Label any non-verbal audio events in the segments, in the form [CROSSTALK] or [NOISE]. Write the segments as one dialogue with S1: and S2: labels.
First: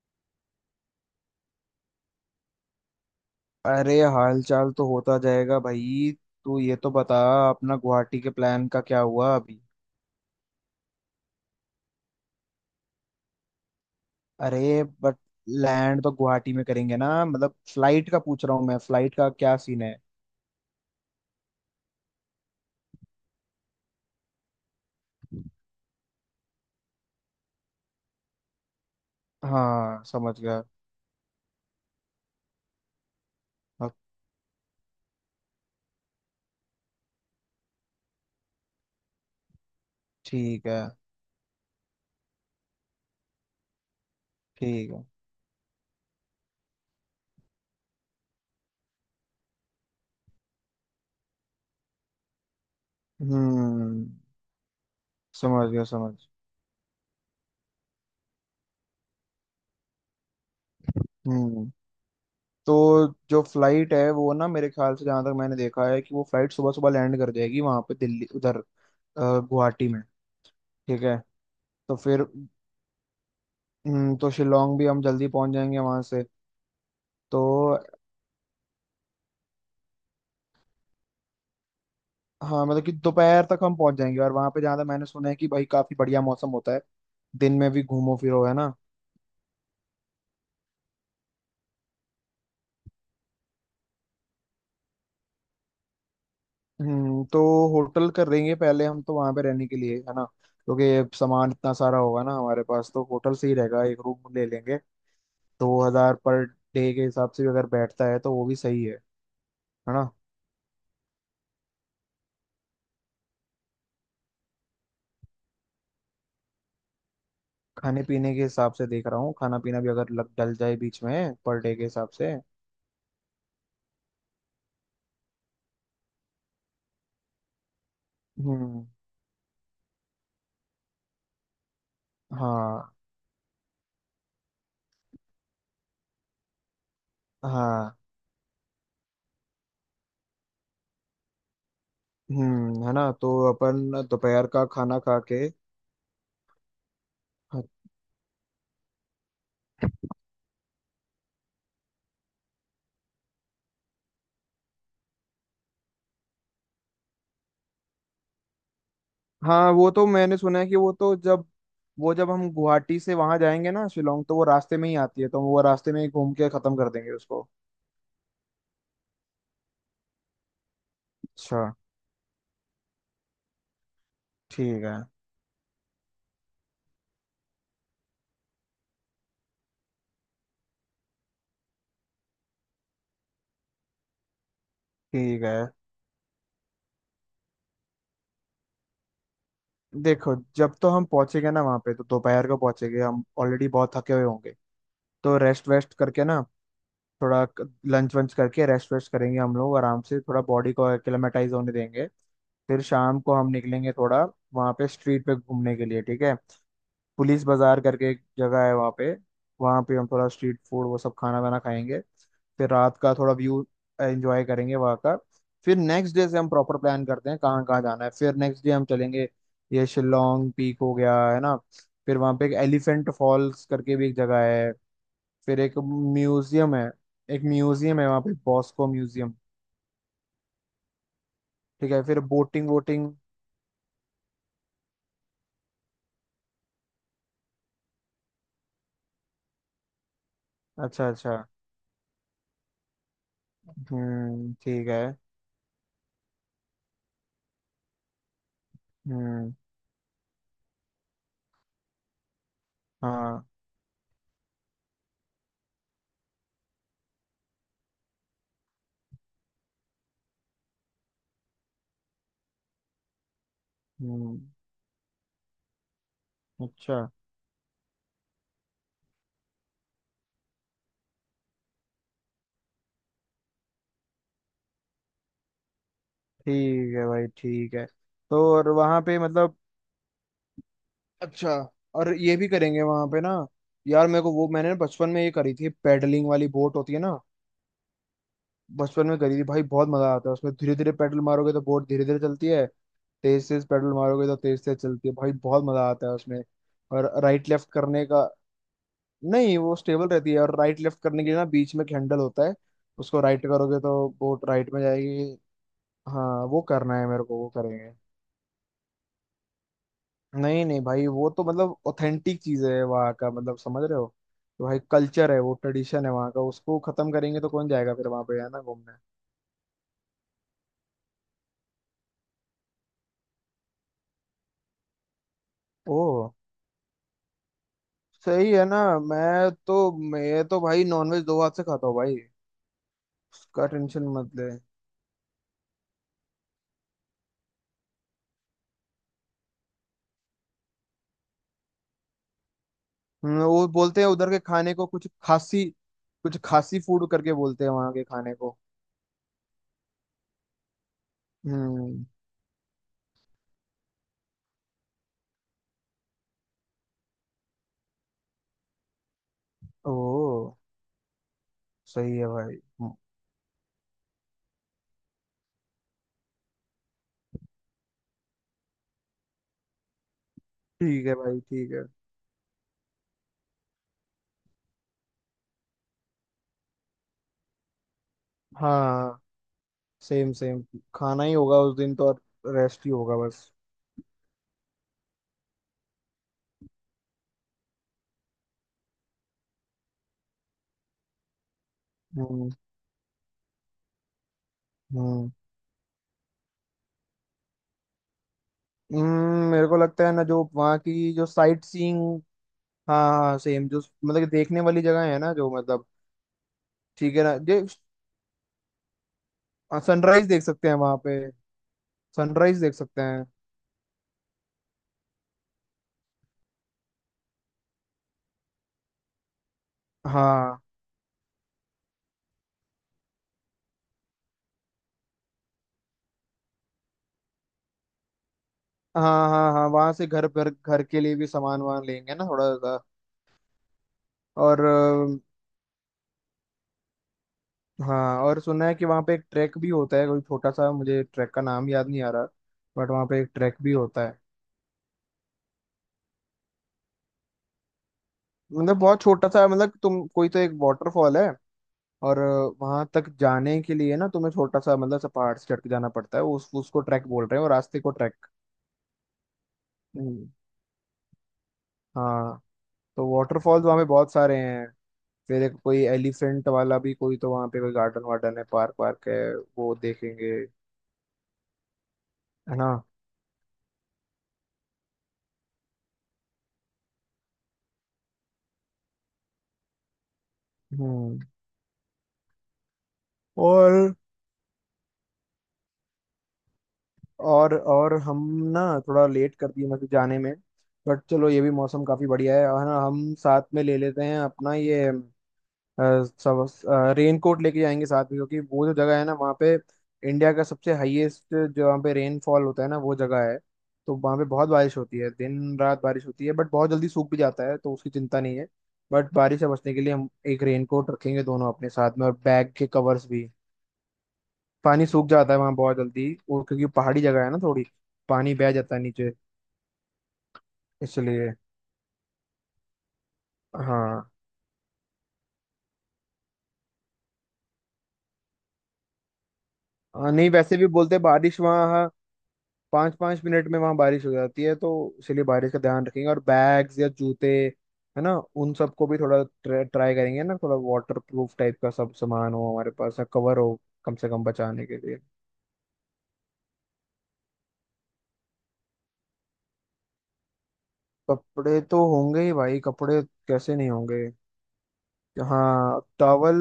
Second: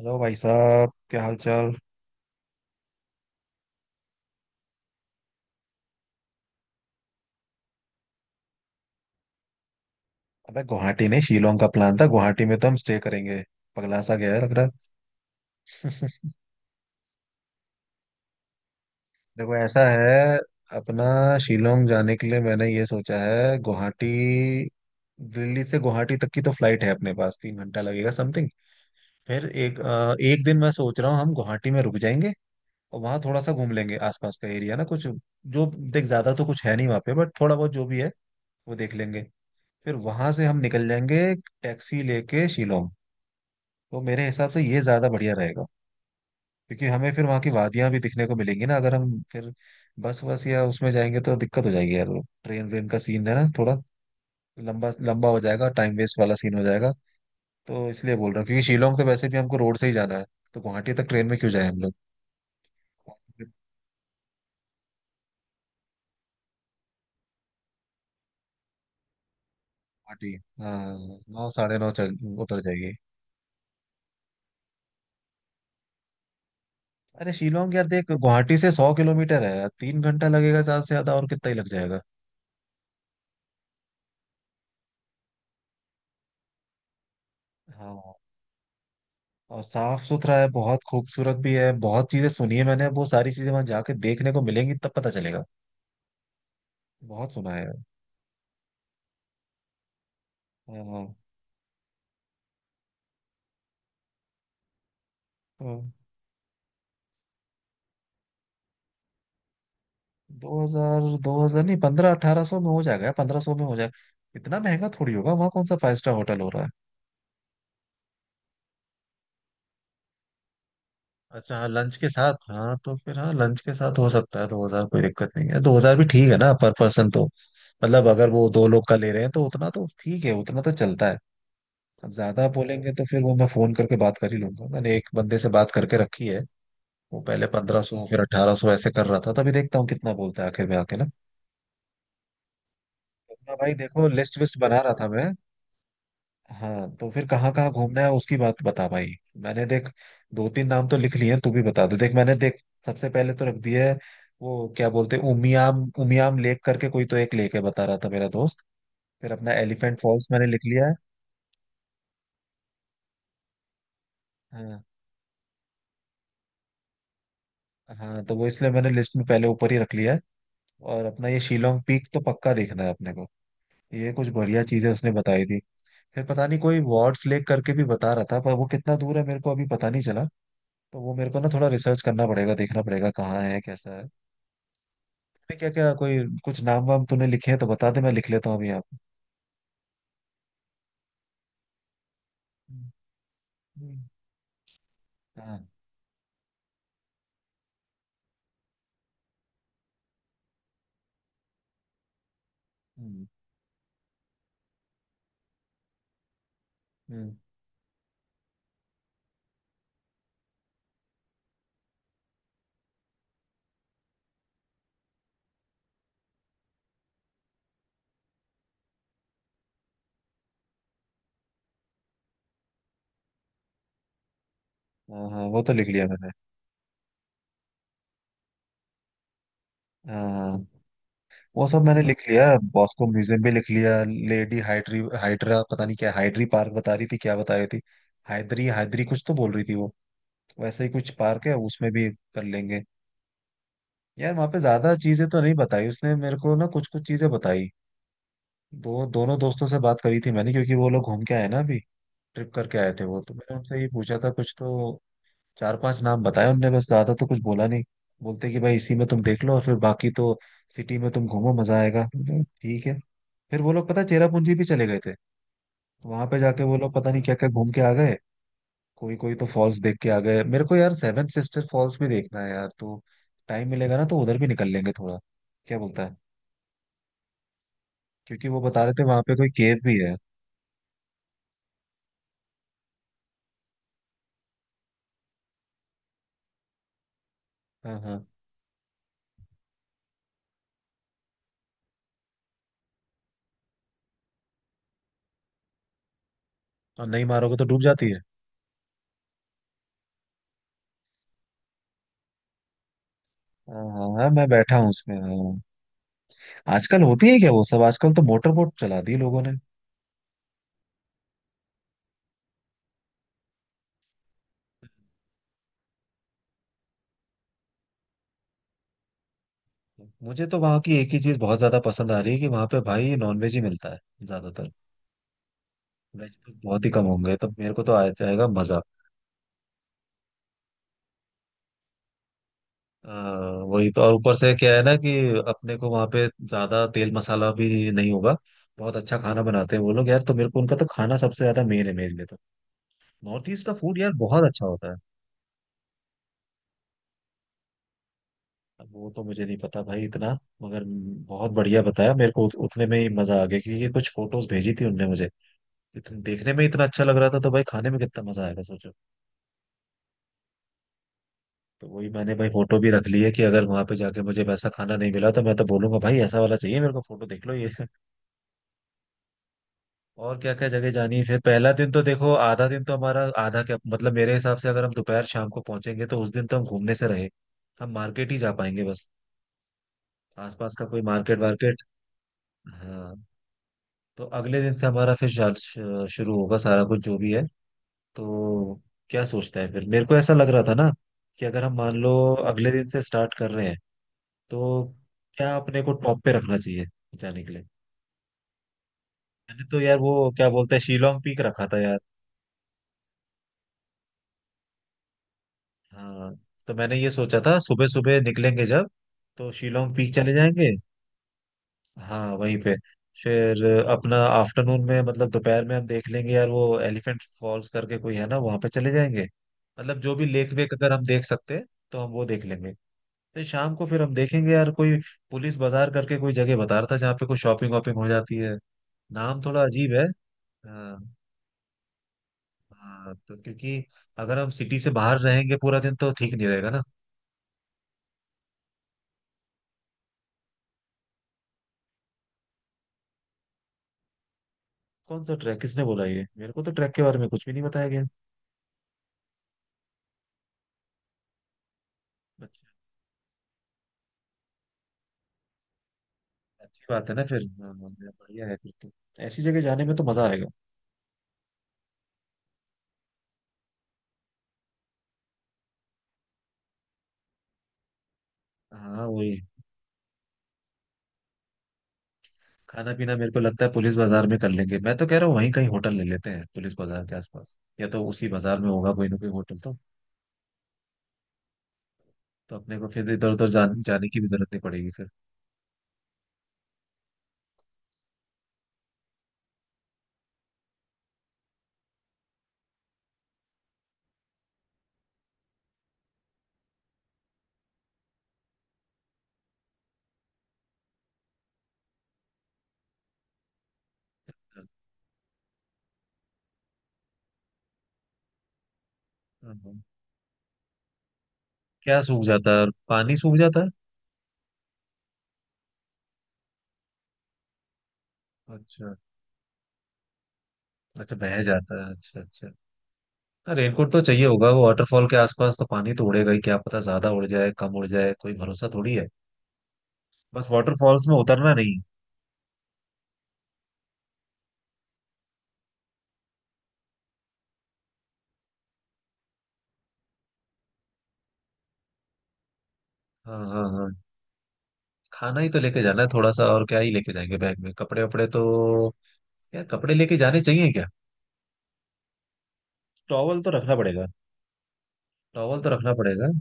S1: Hello भाई साहब, क्या हाल चाल।
S2: अरे हाल चाल तो होता जाएगा भाई। तू ये तो बता, अपना गुवाहाटी के प्लान का क्या हुआ अभी।
S1: अबे गुवाहाटी नहीं, शिलोंग का प्लान था। गुवाहाटी में तो हम स्टे करेंगे। पगला सा गया है लग रहा
S2: अरे बट लैंड तो
S1: है।
S2: गुवाहाटी में करेंगे ना, मतलब फ्लाइट का पूछ रहा हूँ मैं, फ्लाइट का
S1: [LAUGHS] देखो
S2: क्या
S1: ऐसा
S2: सीन है।
S1: है, अपना शिलोंग जाने के लिए मैंने ये सोचा है। गुवाहाटी, दिल्ली से गुवाहाटी तक की तो फ्लाइट है अपने पास, 3 घंटा लगेगा समथिंग। फिर एक
S2: हाँ,
S1: अ,
S2: समझ
S1: एक दिन
S2: गया।
S1: मैं सोच रहा हूँ हम गुवाहाटी में रुक जाएंगे और वहाँ थोड़ा सा घूम
S2: अब।
S1: लेंगे आसपास का एरिया ना, कुछ जो। देख, ज्यादा तो कुछ है नहीं वहाँ पे, बट थोड़ा बहुत जो भी है वो देख लेंगे। फिर वहां से हम
S2: ठीक है।
S1: निकल जाएंगे टैक्सी लेके शिलोंग। तो मेरे हिसाब से ये
S2: ठीक है।
S1: ज्यादा बढ़िया रहेगा, क्योंकि हमें फिर वहाँ की वादियां भी दिखने को मिलेंगी ना। अगर हम फिर बस बस या उसमें जाएंगे तो दिक्कत हो जाएगी यार। ट्रेन व्रेन का सीन है ना थोड़ा,
S2: हम्म,
S1: लंबा लंबा हो जाएगा,
S2: समझ गया,
S1: टाइम
S2: समझ
S1: वेस्ट वाला सीन हो जाएगा। तो इसलिए बोल रहा हूँ, क्योंकि शिलोंग तो वैसे भी हमको रोड से ही जाना है, तो गुवाहाटी तक ट्रेन में क्यों जाए
S2: हम्म।
S1: हम लोग।
S2: तो जो
S1: गुवाहाटी।
S2: फ्लाइट है वो ना, मेरे ख्याल से जहां तक मैंने देखा है, कि वो फ्लाइट सुबह सुबह लैंड कर जाएगी वहां पे दिल्ली उधर, गुवाहाटी में। ठीक है।
S1: हाँ। नौ साढ़े नौ
S2: तो
S1: चल
S2: फिर।
S1: उतर जाएगी।
S2: तो शिलोंग भी हम जल्दी पहुंच जाएंगे वहां से।
S1: अरे
S2: तो
S1: शिलोंग यार, देख, गुवाहाटी से 100 किलोमीटर है, 3 घंटा लगेगा ज्यादा से ज्यादा, और कितना ही लग जाएगा।
S2: हाँ, मतलब कि दोपहर तक हम पहुंच जाएंगे, और वहां पे जहाँ तक मैंने सुना है, कि भाई काफी बढ़िया मौसम होता है। दिन में भी
S1: हाँ।
S2: घूमो फिरो, है ना।
S1: और साफ सुथरा है, बहुत खूबसूरत भी है, बहुत चीजें सुनी है मैंने। वो सारी चीजें वहां जाके देखने को मिलेंगी, तब पता चलेगा।
S2: हम्म।
S1: बहुत
S2: तो
S1: सुना है यार।
S2: होटल कर देंगे पहले हम, तो वहां पे रहने के लिए, है ना।
S1: हाँ, हाँ।
S2: क्योंकि सामान इतना सारा होगा ना हमारे पास, तो होटल से ही रहेगा, एक रूम ले लेंगे।
S1: हाँ,
S2: 2000 पर डे के हिसाब से भी अगर बैठता है तो वो भी सही है ना।
S1: 2000, 2000 नहीं, पंद्रह अठारह सौ में हो जाएगा, 1500 में हो जाएगा। इतना महंगा थोड़ी होगा, वहाँ कौन सा फाइव स्टार होटल हो रहा है।
S2: खाने पीने के हिसाब से देख रहा हूँ, खाना पीना भी अगर लग डल जाए बीच में,
S1: अच्छा
S2: पर
S1: हाँ,
S2: डे के
S1: लंच के
S2: हिसाब से।
S1: साथ। हाँ तो फिर हाँ, लंच के साथ हो सकता है 2000, कोई दिक्कत नहीं है। 2000 भी ठीक है ना पर पर्सन तो, मतलब अगर वो दो लोग
S2: हम्म।
S1: का ले रहे हैं तो उतना तो ठीक है, उतना तो चलता है। अब ज्यादा
S2: हाँ,
S1: बोलेंगे तो फिर वो मैं फोन करके बात कर ही लूंगा। मैंने एक बंदे से बात करके रखी है। वो पहले पंद्रह
S2: हाँ।
S1: सौ फिर 1800 ऐसे कर रहा था, तभी देखता हूँ कितना बोलता है आखिर में आके ना।
S2: है ना, तो
S1: अपना भाई
S2: अपन
S1: देखो, लिस्ट
S2: दोपहर
S1: विस्ट
S2: का
S1: बना रहा
S2: खाना
S1: था
S2: खा
S1: मैं।
S2: के।
S1: हाँ तो फिर कहाँ कहाँ घूमना है उसकी बात बता भाई। मैंने देख, दो तीन नाम तो लिख लिए हैं, तू भी बता दे। देख मैंने देख, सबसे पहले तो रख दिया है वो क्या बोलते हैं उमियाम, उमियाम लेक करके कोई तो एक लेक है, बता रहा था मेरा दोस्त। फिर अपना
S2: हाँ, वो
S1: एलिफेंट
S2: तो
S1: फॉल्स
S2: मैंने
S1: मैंने
S2: सुना
S1: लिख
S2: है कि
S1: लिया
S2: वो
S1: है।
S2: तो जब, वो जब हम गुवाहाटी से वहां जाएंगे ना शिलोंग, तो वो रास्ते
S1: हाँ।
S2: में ही आती है, तो वो रास्ते में ही घूम के खत्म कर देंगे उसको।
S1: हाँ तो वो इसलिए मैंने लिस्ट में पहले ऊपर ही रख लिया है। और अपना ये
S2: अच्छा।
S1: शिलोंग पीक तो पक्का देखना है अपने को। ये कुछ बढ़िया
S2: ठीक
S1: चीजें
S2: है।
S1: उसने बताई थी। फिर पता नहीं कोई वार्ड्स लेक करके भी बता रहा था, पर वो कितना दूर है मेरे को अभी पता नहीं चला। तो वो मेरे को ना थोड़ा रिसर्च करना पड़ेगा, देखना पड़ेगा कहाँ है कैसा है।
S2: ठीक
S1: तूने
S2: है।
S1: क्या क्या कोई कुछ नाम वाम तूने लिखे हैं तो बता दे, मैं लिख लेता हूँ अभी यहाँ पे।
S2: देखो, जब तो हम पहुंचेंगे ना वहां पे, तो दोपहर को
S1: हम्म,
S2: पहुंचेंगे, हम ऑलरेडी बहुत
S1: हम्म।
S2: थके हुए होंगे। तो
S1: हाँ।
S2: रेस्ट वेस्ट करके ना, थोड़ा लंच वंच करके रेस्ट वेस्ट करेंगे हम लोग आराम से, थोड़ा बॉडी को एक्लेमेटाइज होने देंगे। फिर शाम
S1: हम्म,
S2: को हम निकलेंगे थोड़ा, वहाँ पे स्ट्रीट पे घूमने के लिए, ठीक है।
S1: हम्म।
S2: पुलिस बाजार करके एक जगह है वहाँ पे, वहाँ पे हम थोड़ा स्ट्रीट फूड वो सब खाना वाना खाएंगे। फिर रात का थोड़ा व्यू एंजॉय करेंगे वहाँ का। फिर नेक्स्ट डे से हम प्रॉपर प्लान करते हैं कहाँ कहाँ जाना है, फिर नेक्स्ट डे हम चलेंगे। ये शिलोंग पीक हो गया है ना। फिर वहाँ पे एक एलिफेंट फॉल्स करके भी एक जगह है।
S1: हाँ हाँ,
S2: फिर
S1: वो तो
S2: एक
S1: लिख लिया मैंने।
S2: म्यूजियम है, एक म्यूजियम है वहाँ पे, बॉस्को म्यूजियम।
S1: हाँ, वो सब
S2: ठीक है।
S1: मैंने
S2: फिर
S1: लिख लिया।
S2: Boating
S1: Bosco
S2: boating.
S1: म्यूजियम भी लिख लिया। लेडी हाइड्री, हाइड्रा पता नहीं क्या, हाइड्री पार्क बता रही थी, क्या बता रही थी, हाइद्री हाइद्री कुछ तो बोल रही थी वो। वैसा ही
S2: अच्छा,
S1: कुछ
S2: अच्छा।
S1: पार्क है, उसमें भी कर लेंगे। यार वहाँ
S2: हम्म,
S1: पे
S2: ठीक
S1: ज्यादा
S2: है।
S1: चीजें तो नहीं बताई उसने मेरे को ना, कुछ कुछ चीजें बताई। वो दोनों
S2: हम्म।
S1: दोस्तों से बात करी थी मैंने, क्योंकि वो लोग घूम के आए ना अभी। ट्रिप करके आए थे, वो तो
S2: हाँ।
S1: मैंने उनसे ही पूछा था कुछ तो। चार पांच नाम बताए उनने बस, ज्यादा तो कुछ बोला नहीं। बोलते कि भाई इसी में तुम देख लो, और फिर बाकी तो सिटी में तुम घूमो, मजा आएगा। मैंने कहा, ठीक है। फिर वो लोग पता है
S2: हम्म।
S1: चेरापूंजी भी चले गए थे। तो वहां पे जाके वो लोग
S2: अच्छा।
S1: पता नहीं क्या क्या घूम के आ गए। कोई कोई तो फॉल्स देख के आ गए। मेरे को यार सेवन सिस्टर फॉल्स भी देखना है यार, तो टाइम मिलेगा ना तो उधर भी निकल लेंगे थोड़ा। क्या बोलता है।
S2: ठीक है भाई, ठीक है। तो
S1: क्योंकि वो
S2: और
S1: बता रहे
S2: वहाँ
S1: थे
S2: पे
S1: वहां पे कोई
S2: मतलब,
S1: केव भी है।
S2: अच्छा, और ये भी करेंगे वहाँ पे ना। यार मेरे को वो, मैंने ना बचपन में ये करी थी, पैडलिंग वाली बोट होती है ना।
S1: हाँ हाँ।
S2: बचपन में करी थी भाई, बहुत मजा आता है उसमें, धीरे धीरे पेडल मारोगे तो बोट धीरे धीरे चलती है। तेज तेज पेडल मारोगे तो तेज तेज चलती है, भाई बहुत मजा आता है उसमें।
S1: और
S2: और
S1: नहीं
S2: राइट
S1: मारोगे तो
S2: लेफ्ट
S1: डूब
S2: करने
S1: जाती है।
S2: का। नहीं, वो स्टेबल रहती है, और राइट लेफ्ट करने के लिए ना बीच में एक हैंडल होता है। उसको राइट करोगे
S1: हाँ हाँ
S2: तो
S1: हाँ,
S2: बोट
S1: मैं
S2: राइट
S1: बैठा
S2: में
S1: हूँ उसमें
S2: जाएगी।
S1: हाँ।
S2: हाँ, वो करना
S1: आजकल
S2: है मेरे
S1: होती
S2: को,
S1: है
S2: वो
S1: क्या वो सब,
S2: करेंगे।
S1: आजकल तो मोटर बोट चला दी लोगों ने।
S2: नहीं नहीं भाई, वो तो मतलब ऑथेंटिक चीज है वहाँ का, मतलब समझ रहे हो। तो भाई कल्चर है वो, ट्रेडिशन है वहाँ का, उसको खत्म करेंगे तो कौन जाएगा फिर वहाँ पे, है ना, घूमने।
S1: मुझे तो वहाँ की एक ही चीज बहुत ज्यादा पसंद आ रही है कि वहां पे भाई नॉनवेज ही मिलता है ज्यादातर।
S2: ओ।
S1: वेज तो बहुत ही कम होंगे, तो मेरे को तो आ जाएगा
S2: सही है ना,
S1: मजा।
S2: मैं तो भाई नॉनवेज दो हाथ से खाता हूँ भाई।
S1: आ,
S2: उसका
S1: वही तो।
S2: टेंशन
S1: और
S2: मत
S1: ऊपर
S2: ले।
S1: से क्या है ना कि अपने को वहां पे ज्यादा तेल मसाला भी नहीं होगा। बहुत अच्छा खाना बनाते हैं वो लोग यार, तो मेरे को उनका तो खाना सबसे ज्यादा मेन है मेरे लिए तो। नॉर्थ ईस्ट
S2: वो
S1: का फूड
S2: बोलते हैं
S1: यार
S2: उधर के
S1: बहुत अच्छा
S2: खाने को
S1: होता है।
S2: कुछ खासी, कुछ खासी फूड करके बोलते हैं वहां के खाने को।
S1: अब वो तो मुझे नहीं पता भाई इतना, मगर बहुत बढ़िया
S2: हम्म।
S1: बताया मेरे को। उतने में ही मजा आ गया, क्योंकि ये कुछ फोटोज भेजी थी उनने मुझे। इतने देखने में इतना अच्छा लग रहा था, तो भाई खाने में कितना मजा आएगा सोचो।
S2: ओ।
S1: तो वही
S2: सही है
S1: मैंने भाई
S2: भाई।
S1: फोटो भी
S2: हम्म।
S1: रख ली है कि अगर वहां पे जाके मुझे वैसा खाना नहीं मिला तो मैं तो बोलूंगा, भाई ऐसा वाला चाहिए मेरे को, फोटो देख लो ये। [LAUGHS] और क्या क्या जगह
S2: ठीक है
S1: जानी है फिर।
S2: भाई,
S1: पहला
S2: ठीक है।
S1: दिन तो देखो आधा दिन तो हमारा, आधा क्या मतलब, मेरे हिसाब से अगर हम दोपहर शाम को पहुंचेंगे तो उस दिन तो हम घूमने से रहे। हम मार्केट ही जा पाएंगे बस,
S2: हाँ, सेम सेम।
S1: आसपास का कोई
S2: खाना ही
S1: मार्केट
S2: होगा उस
S1: वार्केट।
S2: दिन तो, और रेस्ट ही
S1: हाँ
S2: होगा बस।
S1: तो अगले दिन से हमारा फिर शुरू होगा सारा कुछ जो भी है। तो क्या सोचता है फिर, मेरे को ऐसा लग रहा था ना कि अगर हम मान लो
S2: हम्म।
S1: अगले दिन से स्टार्ट कर रहे हैं, तो
S2: हम्म।
S1: क्या अपने को टॉप पे रखना चाहिए जाने के लिए। मैंने
S2: मेरे को
S1: तो यार
S2: लगता है ना
S1: वो
S2: जो
S1: क्या बोलते
S2: वहाँ
S1: हैं
S2: की
S1: शिलोंग
S2: जो
S1: पीक
S2: साइट
S1: रखा था यार।
S2: सीइंग। हाँ हाँ, सेम, जो मतलब कि देखने वाली जगह है ना जो, मतलब,
S1: हाँ, तो मैंने ये
S2: ठीक है ना
S1: सोचा था
S2: जो।
S1: सुबह सुबह निकलेंगे जब, तो शिलोंग पीक
S2: सनराइज
S1: चले
S2: देख सकते
S1: जाएंगे।
S2: हैं वहां पे।
S1: हाँ वहीं
S2: सनराइज देख
S1: पे।
S2: सकते हैं।
S1: फिर अपना आफ्टरनून में मतलब दोपहर में हम देख लेंगे यार वो एलिफेंट फॉल्स करके कोई है ना, वहां पे चले जाएंगे। मतलब जो भी लेक
S2: हाँ,
S1: वेक अगर हम देख सकते हैं तो हम वो देख लेंगे। फिर शाम को फिर हम देखेंगे यार कोई, पुलिस बाजार करके कोई जगह बता रहा था जहाँ पे कोई शॉपिंग वॉपिंग हो जाती है।
S2: हाँ,
S1: नाम
S2: हाँ।
S1: थोड़ा
S2: हाँ, वहां
S1: अजीब है।
S2: से घर घर घर
S1: हाँ।
S2: के लिए भी सामान वामान लेंगे ना थोड़ा सा।
S1: हाँ तो क्योंकि अगर हम
S2: और
S1: सिटी से बाहर रहेंगे पूरा दिन तो ठीक नहीं रहेगा ना।
S2: हाँ, और सुना है कि वहाँ पे एक ट्रैक भी होता है कोई छोटा सा, मुझे ट्रैक का नाम याद नहीं आ रहा। बट वहाँ पे एक ट्रैक भी होता है।
S1: कौन सा ट्रैक, किसने बोला, ये मेरे को तो ट्रैक के बारे में कुछ भी नहीं बताया गया।
S2: मतलब बहुत छोटा सा, मतलब तुम, कोई तो एक वाटरफॉल है। और वहां तक जाने के लिए ना तुम्हें छोटा सा मतलब सा पहाड़ से चढ़ के जाना पड़ता है, उस उसको
S1: अच्छी
S2: ट्रैक
S1: बात है ना
S2: बोल रहे
S1: फिर,
S2: हैं, और
S1: हाँ
S2: रास्ते
S1: हाँ,
S2: को ट्रैक।
S1: बढ़िया है फिर तो, ऐसी जगह जाने में तो
S2: हम्म।
S1: मजा आएगा।
S2: हाँ। तो वाटरफॉल्स वहाँ पे बहुत सारे हैं। फिर एक कोई एलिफेंट वाला भी कोई, तो वहाँ पे कोई गार्डन वार्डन है, पार्क
S1: हाँ
S2: वार्क है।
S1: वही।
S2: वो देखेंगे, है ना।
S1: खाना पीना मेरे को लगता है पुलिस बाजार में कर लेंगे। मैं तो कह रहा हूँ वहीं कहीं होटल ले लेते हैं पुलिस बाजार के आसपास, या तो उसी बाजार में होगा कोई ना कोई होटल तो।
S2: हम्म।
S1: तो अपने को फिर इधर उधर
S2: और
S1: जाने की भी जरूरत नहीं पड़ेगी फिर।
S2: और हम ना थोड़ा लेट कर दिए मतलब जाने में। बट चलो, ये भी मौसम काफी बढ़िया है, और है ना, हम साथ में ले लेते हैं अपना ये सब। रेनकोट लेके जाएंगे साथ में, क्योंकि वो जो जगह है ना वहाँ पे, इंडिया का सबसे हाईएस्ट जो वहाँ पे रेनफॉल होता है ना, वो जगह है। तो वहाँ पे बहुत
S1: हाँ,
S2: बारिश होती है, दिन रात बारिश होती है, बट बहुत जल्दी सूख भी जाता है, तो उसकी चिंता नहीं है। बट बारिश से बचने
S1: हाँ।
S2: के लिए हम एक रेनकोट रखेंगे दोनों अपने साथ
S1: क्या
S2: में, और
S1: सूख
S2: बैग
S1: जाता है,
S2: के कवर्स
S1: पानी
S2: भी।
S1: सूख जाता है।
S2: पानी सूख जाता है वहाँ बहुत जल्दी, और क्योंकि पहाड़ी जगह है ना थोड़ी, पानी बह जाता है
S1: अच्छा,
S2: नीचे,
S1: अच्छा
S2: इसलिए।
S1: बह जाता है। अच्छा अच्छा। हाँ रेनकोट तो
S2: हाँ,
S1: चाहिए होगा, वो वाटरफॉल के आसपास तो पानी तो उड़ेगा ही, क्या पता ज्यादा उड़ जाए कम उड़ जाए, कोई भरोसा थोड़ी है।
S2: हाँ, नहीं,
S1: बस
S2: वैसे भी बोलते हैं
S1: वाटरफॉल्स में
S2: बारिश
S1: उतरना नहीं।
S2: वहाँ 5 5 मिनट में वहां बारिश हो जाती है तो। इसलिए बारिश का ध्यान रखेंगे, और बैग्स या जूते, है ना, उन सबको भी थोड़ा ट्राई करेंगे ना, थोड़ा वाटर प्रूफ टाइप का सब सामान हो हमारे पास,
S1: हाँ
S2: कवर हो,
S1: हाँ हाँ।
S2: कम से कम बचाने के लिए।
S1: खाना ही तो लेके जाना है थोड़ा सा, और क्या ही लेके जाएंगे बैग में, कपड़े वपड़े तो। यार कपड़े लेके जाने चाहिए क्या।
S2: कपड़े तो होंगे ही भाई, कपड़े
S1: टॉवल तो
S2: कैसे नहीं
S1: रखना
S2: होंगे।
S1: पड़ेगा। टॉवल तो
S2: हाँ,
S1: रखना पड़ेगा।
S2: टॉवल।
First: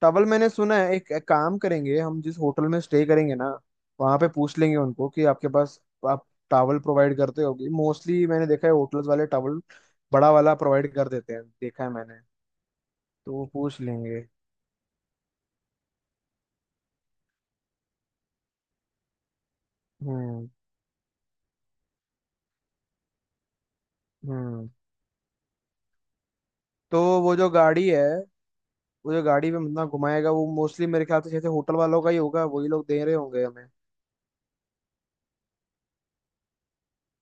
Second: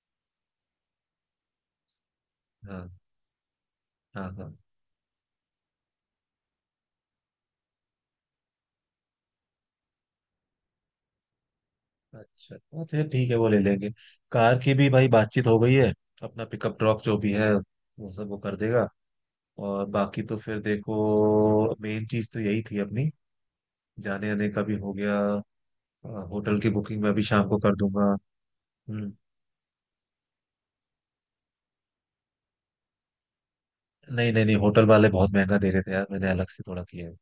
S2: टॉवल मैंने सुना है, एक काम करेंगे हम, जिस होटल में
S1: हाँ
S2: स्टे करेंगे ना वहाँ
S1: हाँ
S2: पे
S1: हाँ।
S2: पूछ लेंगे उनको कि आपके पास आप टॉवल प्रोवाइड करते होगी। मोस्टली मैंने देखा है होटल्स वाले टॉवल बड़ा वाला प्रोवाइड कर देते हैं, देखा है मैंने।
S1: अच्छा हाँ, फिर ठीक
S2: तो
S1: है
S2: वो
S1: वो ले
S2: पूछ
S1: लेंगे।
S2: लेंगे।
S1: कार की भी भाई बातचीत हो गई है, अपना पिकअप ड्रॉप जो भी है वो सब वो कर देगा। और बाकी तो
S2: हम्म।
S1: फिर देखो मेन चीज तो यही थी अपनी, जाने आने का
S2: हम्म।
S1: भी हो गया। होटल की
S2: तो
S1: बुकिंग मैं अभी
S2: वो
S1: शाम
S2: जो
S1: को कर
S2: गाड़ी है,
S1: दूंगा। हम्म।
S2: वो जो गाड़ी में बंदा घुमाएगा, वो मोस्टली मेरे ख्याल से जैसे होटल वालों का ही होगा, वही लोग दे रहे होंगे हमें।
S1: नहीं नहीं नहीं, होटल वाले बहुत महंगा दे रहे थे यार, मैंने अलग से थोड़ा किया है।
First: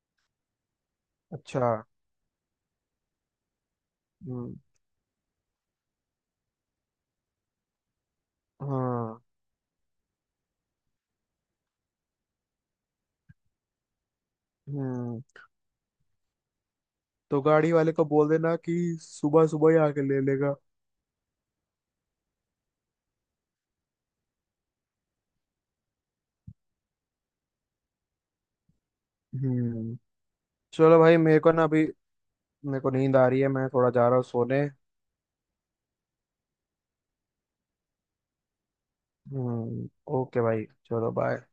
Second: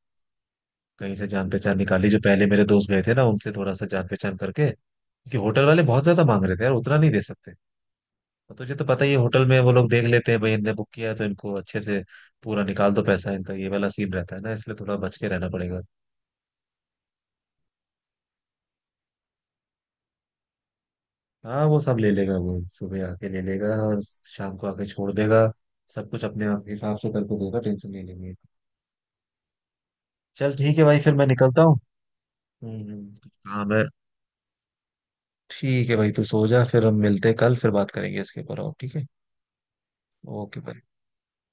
S1: कहीं से जान
S2: अच्छा।
S1: पहचान निकाली, जो पहले मेरे दोस्त गए थे ना, उनसे थोड़ा सा जान पहचान
S2: हम्म।
S1: करके। क्योंकि होटल वाले बहुत ज्यादा मांग रहे थे यार, उतना नहीं दे सकते। और तुझे तो पता ही है
S2: हाँ।
S1: होटल में वो लोग देख लेते हैं, भाई इनने बुक किया है तो इनको अच्छे से पूरा निकाल दो पैसा इनका, ये वाला सीन रहता है ना, इसलिए थोड़ा बच
S2: हम्म।
S1: के रहना पड़ेगा।
S2: तो गाड़ी वाले को बोल देना कि सुबह सुबह ही आके ले लेगा।
S1: हाँ वो सब ले लेगा, वो सुबह आके ले लेगा और शाम को आके छोड़ देगा। सब कुछ अपने आप हिसाब से करके देगा, टेंशन नहीं लेंगे।
S2: हम्म।
S1: चल ठीक है भाई,
S2: चलो
S1: फिर
S2: भाई,
S1: मैं
S2: मेरे को
S1: निकलता
S2: ना
S1: हूँ।
S2: अभी, मेरे को नींद आ
S1: कुछ
S2: रही है, मैं
S1: काम है।
S2: थोड़ा जा रहा हूँ सोने।
S1: ठीक है भाई, तू सो जा, फिर हम मिलते हैं कल, फिर बात करेंगे इसके ऊपर, और ठीक है।
S2: हम्म। ओके
S1: ओके
S2: भाई,
S1: भाई।
S2: चलो बाय।